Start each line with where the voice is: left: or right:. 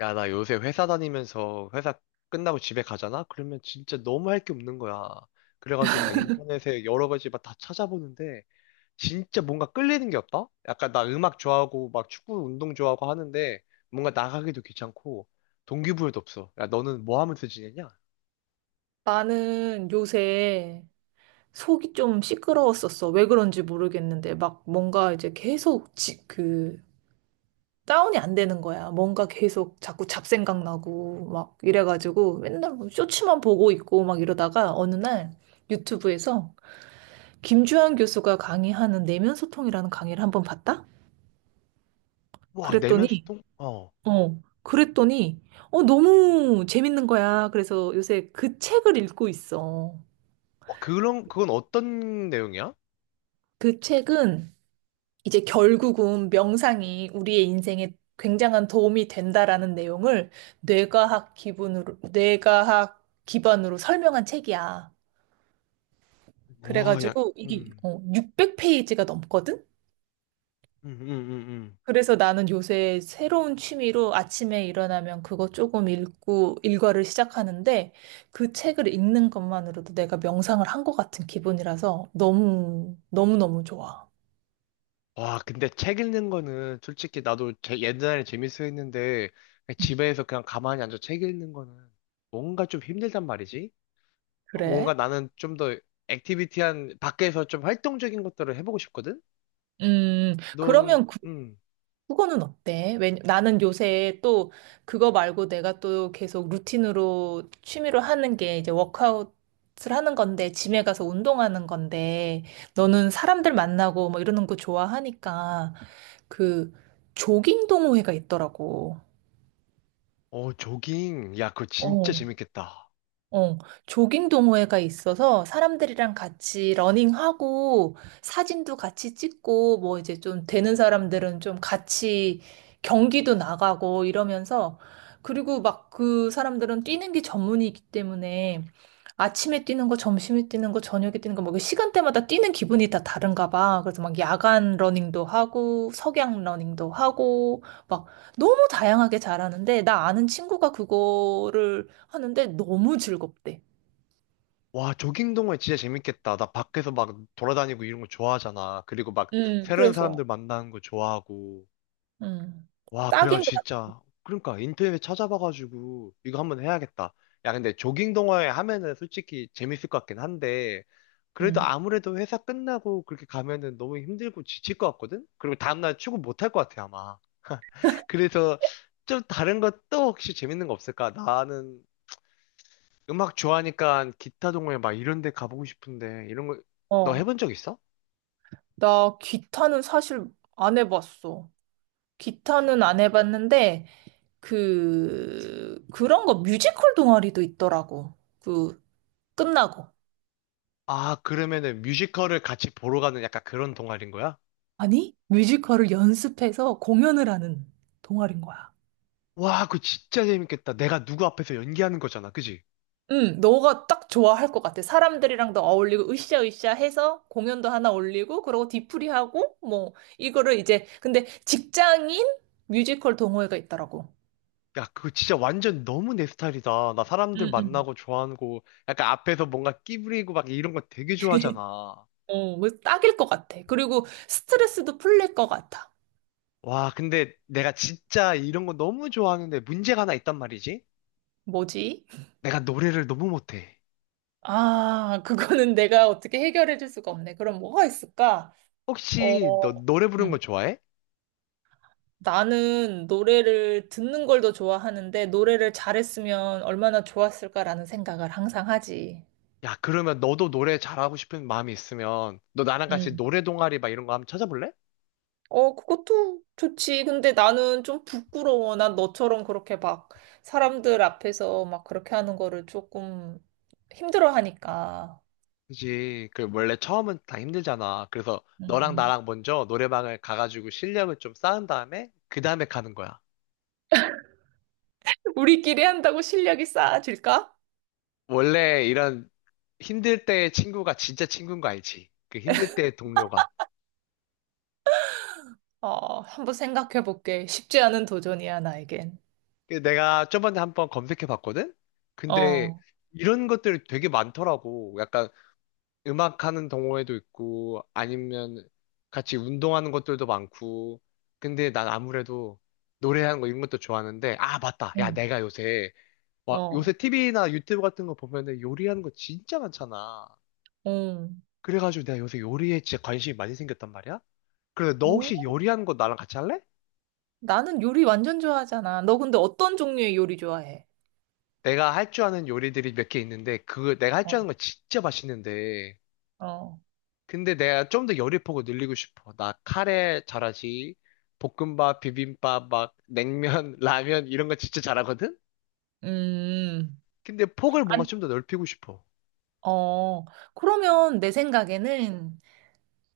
left: 야, 나 요새 회사 다니면서 회사 끝나고 집에 가잖아? 그러면 진짜 너무 할 게 없는 거야. 그래가지고 막 인터넷에 여러 가지 막 다 찾아보는데 진짜 뭔가 끌리는 게 없다? 약간 나 음악 좋아하고 막 축구 운동 좋아하고 하는데 뭔가 나가기도 귀찮고 동기부여도 없어. 야, 너는 뭐 하면서 지내냐?
right: 나는 요새 속이 좀 시끄러웠었어. 왜 그런지 모르겠는데, 막 뭔가 이제 계속 다운이 안 되는 거야. 뭔가 계속 자꾸 잡생각 나고, 막 이래가지고 맨날 뭐 쇼츠만 보고 있고 막 이러다가 어느 날 유튜브에서 김주환 교수가 강의하는 내면 소통이라는 강의를 한번 봤다?
left: 와, 내면
right: 그랬더니,
left: 소통? 어.
right: 그랬더니, 너무 재밌는 거야. 그래서 요새 그 책을 읽고 있어.
left: 와, 그건 어떤 내용이야?
right: 그 책은 이제 결국은 명상이 우리의 인생에 굉장한 도움이 된다라는 내용을 뇌과학 기반으로 설명한 책이야.
left: 와, 야,
right: 그래가지고 이게
left: 음,
right: 600페이지가 넘거든?
left: 음, 음, 음, 음.
right: 그래서 나는 요새 새로운 취미로 아침에 일어나면 그거 조금 읽고 일과를 시작하는데 그 책을 읽는 것만으로도 내가 명상을 한 것 같은 기분이라서 너무너무 좋아.
left: 와, 근데 책 읽는 거는 솔직히 나도 옛날에 재밌어 했는데 그냥 집에서 그냥 가만히 앉아 책 읽는 거는 뭔가 좀 힘들단 말이지? 어, 뭔가
right: 그래?
left: 나는 좀 더 액티비티한 밖에서 좀 활동적인 것들을 해보고 싶거든? 너는
right: 그러면 그거는 어때? 왜 나는 요새 또 그거 말고 내가 또 계속 루틴으로 취미로 하는 게 이제 워크아웃을 하는 건데, 짐에 가서 운동하는 건데 너는 사람들 만나고 뭐 이러는 거 좋아하니까 그 조깅 동호회가 있더라고.
left: 어, 조깅. 야, 그거 진짜
right: 어.
left: 재밌겠다.
right: 어, 조깅 동호회가 있어서 사람들이랑 같이 러닝하고 사진도 같이 찍고 뭐 이제 좀 되는 사람들은 좀 같이 경기도 나가고 이러면서 그리고 막 그 사람들은 뛰는 게 전문이기 때문에 아침에 뛰는 거, 점심에 뛰는 거, 저녁에 뛰는 거, 뭐 그 시간대마다 뛰는 기분이 다 다른가 봐. 그래서 막 야간 러닝도 하고 석양 러닝도 하고 막 너무 다양하게 잘하는데 나 아는 친구가 그거를 하는데 너무 즐겁대.
left: 와, 조깅 동호회 진짜 재밌겠다. 나 밖에서 막 돌아다니고 이런 거 좋아하잖아. 그리고 막 새로운 사람들
right: 그래서
left: 만나는 거 좋아하고.
right: 음,
left: 와,
right: 딱인 것
left: 그래가지고
right: 같아.
left: 진짜. 그러니까 인터넷에 찾아봐가지고 이거 한번 해야겠다. 야, 근데 조깅 동호회 하면은 솔직히 재밌을 것 같긴 한데, 그래도
right: 음.
left: 아무래도 회사 끝나고 그렇게 가면은 너무 힘들고 지칠 것 같거든? 그리고 다음날 출근 못 할 것 같아, 아마. 그래서 좀 다른 것도 혹시 재밌는 거 없을까? 나는 음악 좋아하니까 기타 동호회 막 이런 데 가보고 싶은데, 이런 거, 너
right: 어,
left: 해본 적 있어?
right: 나 기타는 사실 안 해봤어. 기타는 안 해봤는데, 그런 거 뮤지컬 동아리도 있더라고. 그, 끝나고.
left: 아, 그러면은 뮤지컬을 같이 보러 가는 약간 그런 동아리인 거야?
right: 아니, 뮤지컬을 연습해서 공연을 하는 동아리인 거야.
left: 와, 그거 진짜 재밌겠다. 내가 누구 앞에서 연기하는 거잖아. 그지?
right: 응, 너가 딱 좋아할 것 같아. 사람들이랑도 어울리고, 으쌰으쌰 해서 공연도 하나 올리고, 그러고 뒤풀이하고, 뭐, 이거를 이제, 근데 직장인 뮤지컬 동호회가 있더라고.
left: 야, 그거 진짜 완전 너무 내 스타일이다. 나 사람들
right: 응, 응.
left: 만나고 좋아하는 거, 약간 앞에서 뭔가 끼부리고 막 이런 거 되게 좋아하잖아.
right: 어, 뭐 딱일 것 같아. 그리고 스트레스도 풀릴 것 같아.
left: 와, 근데 내가 진짜 이런 거 너무 좋아하는데 문제가 하나 있단 말이지?
right: 뭐지?
left: 내가 노래를 너무 못해.
right: 아, 그거는 내가 어떻게 해결해 줄 수가 없네. 그럼 뭐가 있을까? 어,
left: 혹시 너 노래 부르는 거 좋아해?
right: 나는 노래를 듣는 걸 더 좋아하는데 노래를 잘했으면 얼마나 좋았을까라는 생각을 항상 하지.
left: 야, 그러면 너도 노래 잘하고 싶은 마음이 있으면 너 나랑 같이
right: 음.
left: 노래 동아리 막 이런 거 한번 찾아볼래?
right: 어, 그것도 좋지. 근데 나는 좀 부끄러워. 난 너처럼 그렇게 막 사람들 앞에서 막 그렇게 하는 거를 조금 힘들어 하니까.
left: 그지. 그 원래 처음은 다 힘들잖아. 그래서 너랑
right: 음.
left: 나랑 먼저 노래방을 가가지고 실력을 좀 쌓은 다음에 그 다음에 가는 거야.
right: 우리끼리 한다고 실력이 쌓아질까?
left: 원래 이런 힘들 때의 친구가 진짜 친구인 거 알지? 그 힘들 때의 동료가.
right: 어, 한번 생각해 볼게. 쉽지 않은 도전이야, 나에겐.
left: 근데 내가 저번에 한번 검색해 봤거든? 근데
right: 어,
left: 이런 것들이 되게 많더라고. 약간 음악하는 동호회도 있고 아니면 같이 운동하는 것들도 많고. 근데 난 아무래도 노래하는 거 이런 것도 좋아하는데 아 맞다. 야
right: 응,
left: 내가 요새 와, 요새
right: 어,
left: TV나 유튜브 같은 거 보면은 요리하는 거 진짜 많잖아.
right: 응.
left: 그래가지고 내가 요새 요리에 진짜 관심이 많이 생겼단 말이야? 그래서 너 혹시 요리하는 거 나랑 같이 할래?
right: 나는 요리 완전 좋아하잖아. 너 근데 어떤 종류의 요리 좋아해?
left: 내가 할 줄 아는 요리들이 몇 개 있는데, 그거 내가 할 줄 아는
right: 어,
left: 거 진짜 맛있는데.
right: 어,
left: 근데 내가 좀 더 요리 폭을 늘리고 싶어. 나 카레 잘하지. 볶음밥, 비빔밥, 막 냉면, 라면 이런 거 진짜 잘하거든?
right: 음,
left: 근데 폭을 뭔가
right: 안,
left: 좀 더 넓히고 싶어.
right: 어. 그러면 내 생각에는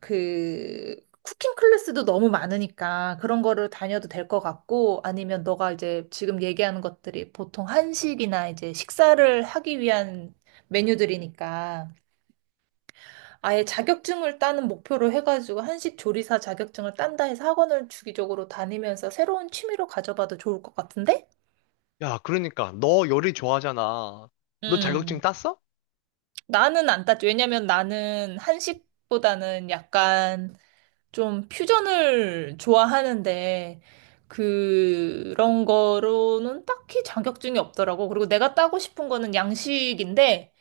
right: 그 쿠킹 클래스도 너무 많으니까 그런 거를 다녀도 될 것 같고 아니면 너가 이제 지금 얘기하는 것들이 보통 한식이나 이제 식사를 하기 위한 메뉴들이니까 아예 자격증을 따는 목표로 해가지고 한식 조리사 자격증을 딴다 해서 학원을 주기적으로 다니면서 새로운 취미로 가져봐도 좋을 것 같은데?
left: 야, 그러니까 너 요리 좋아하잖아. 너
right: 음,
left: 자격증 땄어?
right: 나는 안 따지. 왜냐면 나는 한식보다는 약간 좀 퓨전을 좋아하는데, 그런 거로는 딱히 자격증이 없더라고. 그리고 내가 따고 싶은 거는 양식인데,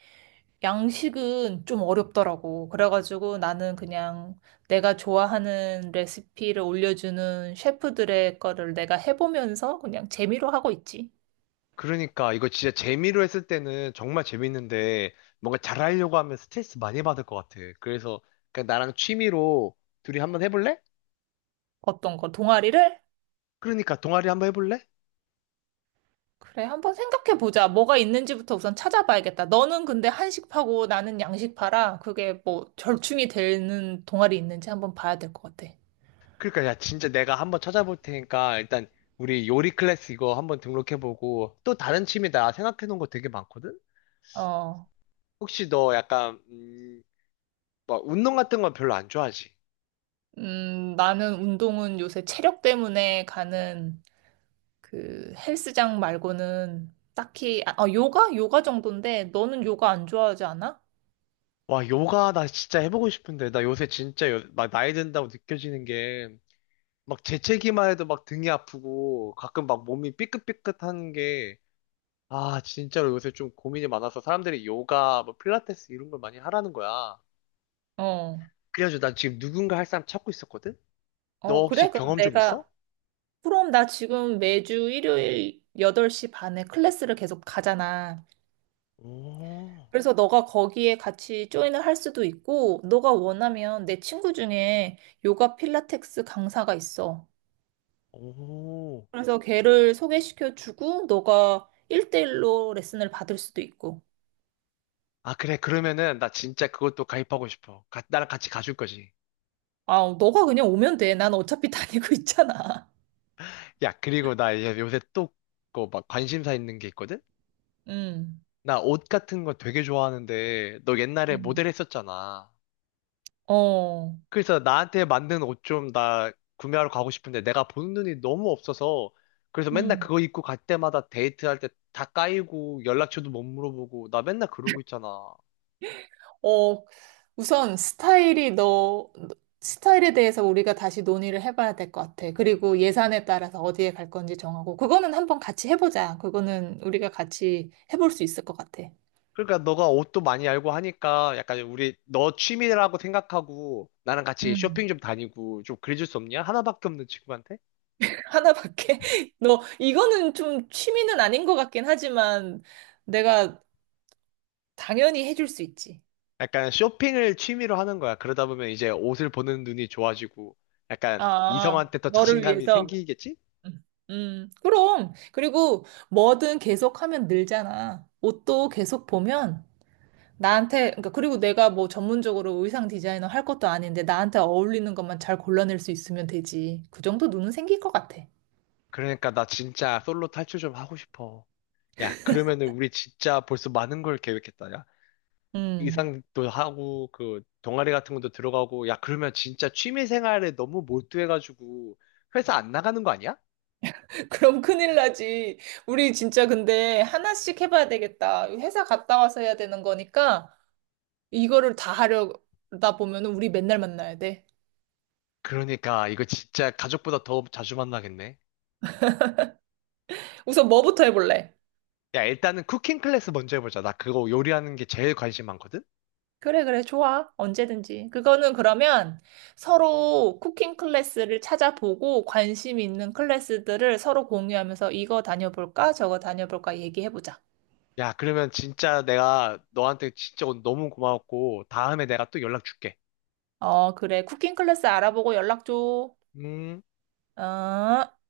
right: 양식은 좀 어렵더라고. 그래가지고 나는 그냥 내가 좋아하는 레시피를 올려주는 셰프들의 거를 내가 해보면서 그냥 재미로 하고 있지.
left: 그러니까 이거 진짜 재미로 했을 때는 정말 재밌는데 뭔가 잘하려고 하면 스트레스 많이 받을 것 같아. 그래서 그냥 나랑 취미로 둘이 한번 해볼래?
right: 어떤 거, 동아리를?
left: 그러니까 동아리 한번 해볼래?
right: 그래, 한번 생각해 보자. 뭐가 있는지부터 우선 찾아봐야겠다. 너는 근데 한식파고 나는 양식파라 그게 뭐 절충이 되는 동아리 있는지 한번 봐야 될 것 같아.
left: 그러니까 야 진짜 내가 한번 찾아볼 테니까 일단 우리 요리 클래스 이거 한번 등록해보고 또 다른 취미 나 생각해놓은 거 되게 많거든?
right: 어,
left: 혹시 너 약간 막 운동 같은 건 별로 안 좋아하지?
right: 나는 운동은 요새 체력 때문에 가는 그 헬스장 말고는 딱히, 아, 어, 요가? 요가 정도인데 너는 요가 안 좋아하지 않아?
left: 와 요가 나 진짜 해보고 싶은데 나 요새 진짜 막 나이 든다고 느껴지는 게 막 재채기만 해도 막 등이 아프고 가끔 막 몸이 삐끗삐끗한 게, 아, 진짜로 요새 좀 고민이 많아서 사람들이 요가, 뭐 필라테스 이런 걸 많이 하라는 거야.
right: 어,
left: 그래가지고 난 지금 누군가 할 사람 찾고 있었거든? 너
right: 어, 그래?
left: 혹시 경험 좀 있어?
right: 그럼 나 지금 매주 일요일 8시 반에 클래스를 계속 가잖아.
left: 오,
right: 그래서 너가 거기에 같이 조인을 할 수도 있고, 너가 원하면 내 친구 중에 요가 필라테스 강사가 있어.
left: 오.
right: 그래서 걔를 소개시켜 주고, 너가 일대일로 레슨을 받을 수도 있고.
left: 아, 그래. 그러면은 나 진짜 그것도 가입하고 싶어. 가- 나랑 같이 가줄 거지.
right: 아, 너가 그냥 오면 돼. 난 어차피 다니고 있잖아.
left: 야, 그리고 나 이제 요새 또 그거 막 관심사 있는 게 있거든?
right: 음,
left: 나 옷 같은 거 되게 좋아하는데 너 옛날에 모델
right: 음,
left: 했었잖아.
right: 어,
left: 그래서 나한테 맞는 옷 좀 나 구매하러 가고 싶은데 내가 보는 눈이 너무 없어서 그래서 맨날
right: 음.
left: 그거 입고 갈 때마다 데이트할 때 다 까이고 연락처도 못 물어보고 나 맨날 그러고 있잖아.
right: 어, 우선 스타일에 대해서 우리가 다시 논의를 해봐야 될 것 같아. 그리고 예산에 따라서 어디에 갈 건지 정하고, 그거는 한번 같이 해보자. 그거는 우리가 같이 해볼 수 있을 것 같아.
left: 그러니까 너가 옷도 많이 알고 하니까 약간 우리 너 취미라고 생각하고 나랑 같이 쇼핑
right: 음.
left: 좀 다니고 좀 그래줄 수 없냐? 하나밖에 없는 친구한테?
right: 하나밖에? 너, 이거는 좀 취미는 아닌 것 같긴 하지만, 내가 당연히 해줄 수 있지.
left: 약간 쇼핑을 취미로 하는 거야. 그러다 보면 이제 옷을 보는 눈이 좋아지고 약간
right: 아,
left: 이성한테 더
right: 너를
left: 자신감이
right: 위해서.
left: 생기겠지?
right: 음, 그럼. 그리고 뭐든 계속하면 늘잖아. 옷도 계속 보면, 나한테, 그러니까 그리고 내가 뭐 전문적으로 의상 디자이너 할 것도 아닌데 나한테 어울리는 것만 잘 골라낼 수 있으면 되지. 그 정도 눈은 생길 것 같아.
left: 그러니까 나 진짜 솔로 탈출 좀 하고 싶어. 야, 그러면은 우리 진짜 벌써 많은 걸 계획했다. 야,
right: 음.
left: 의상도 하고, 그, 동아리 같은 것도 들어가고, 야, 그러면 진짜 취미 생활에 너무 몰두해가지고, 회사 안 나가는 거 아니야?
right: 그럼 큰일 나지. 우리 진짜 근데 하나씩 해봐야 되겠다. 회사 갔다 와서 해야 되는 거니까 이거를 다 하려다 보면은 우리 맨날 만나야 돼.
left: 그러니까, 이거 진짜 가족보다 더 자주 만나겠네.
right: 우선 뭐부터 해볼래?
left: 야, 일단은 쿠킹 클래스 먼저 해보자. 나 그거 요리하는 게 제일 관심 많거든?
right: 그래, 그래, 좋아. 언제든지. 그거는 그러면 서로 쿠킹 클래스를 찾아보고 관심 있는 클래스들을 서로 공유하면서 이거 다녀볼까? 저거 다녀볼까? 얘기해보자.
left: 야, 그러면 진짜 내가 너한테 진짜 오늘 너무 고마웠고, 다음에 내가 또 연락 줄게.
right: 어, 그래. 쿠킹 클래스 알아보고 연락 줘.
left: 음.
right: 어.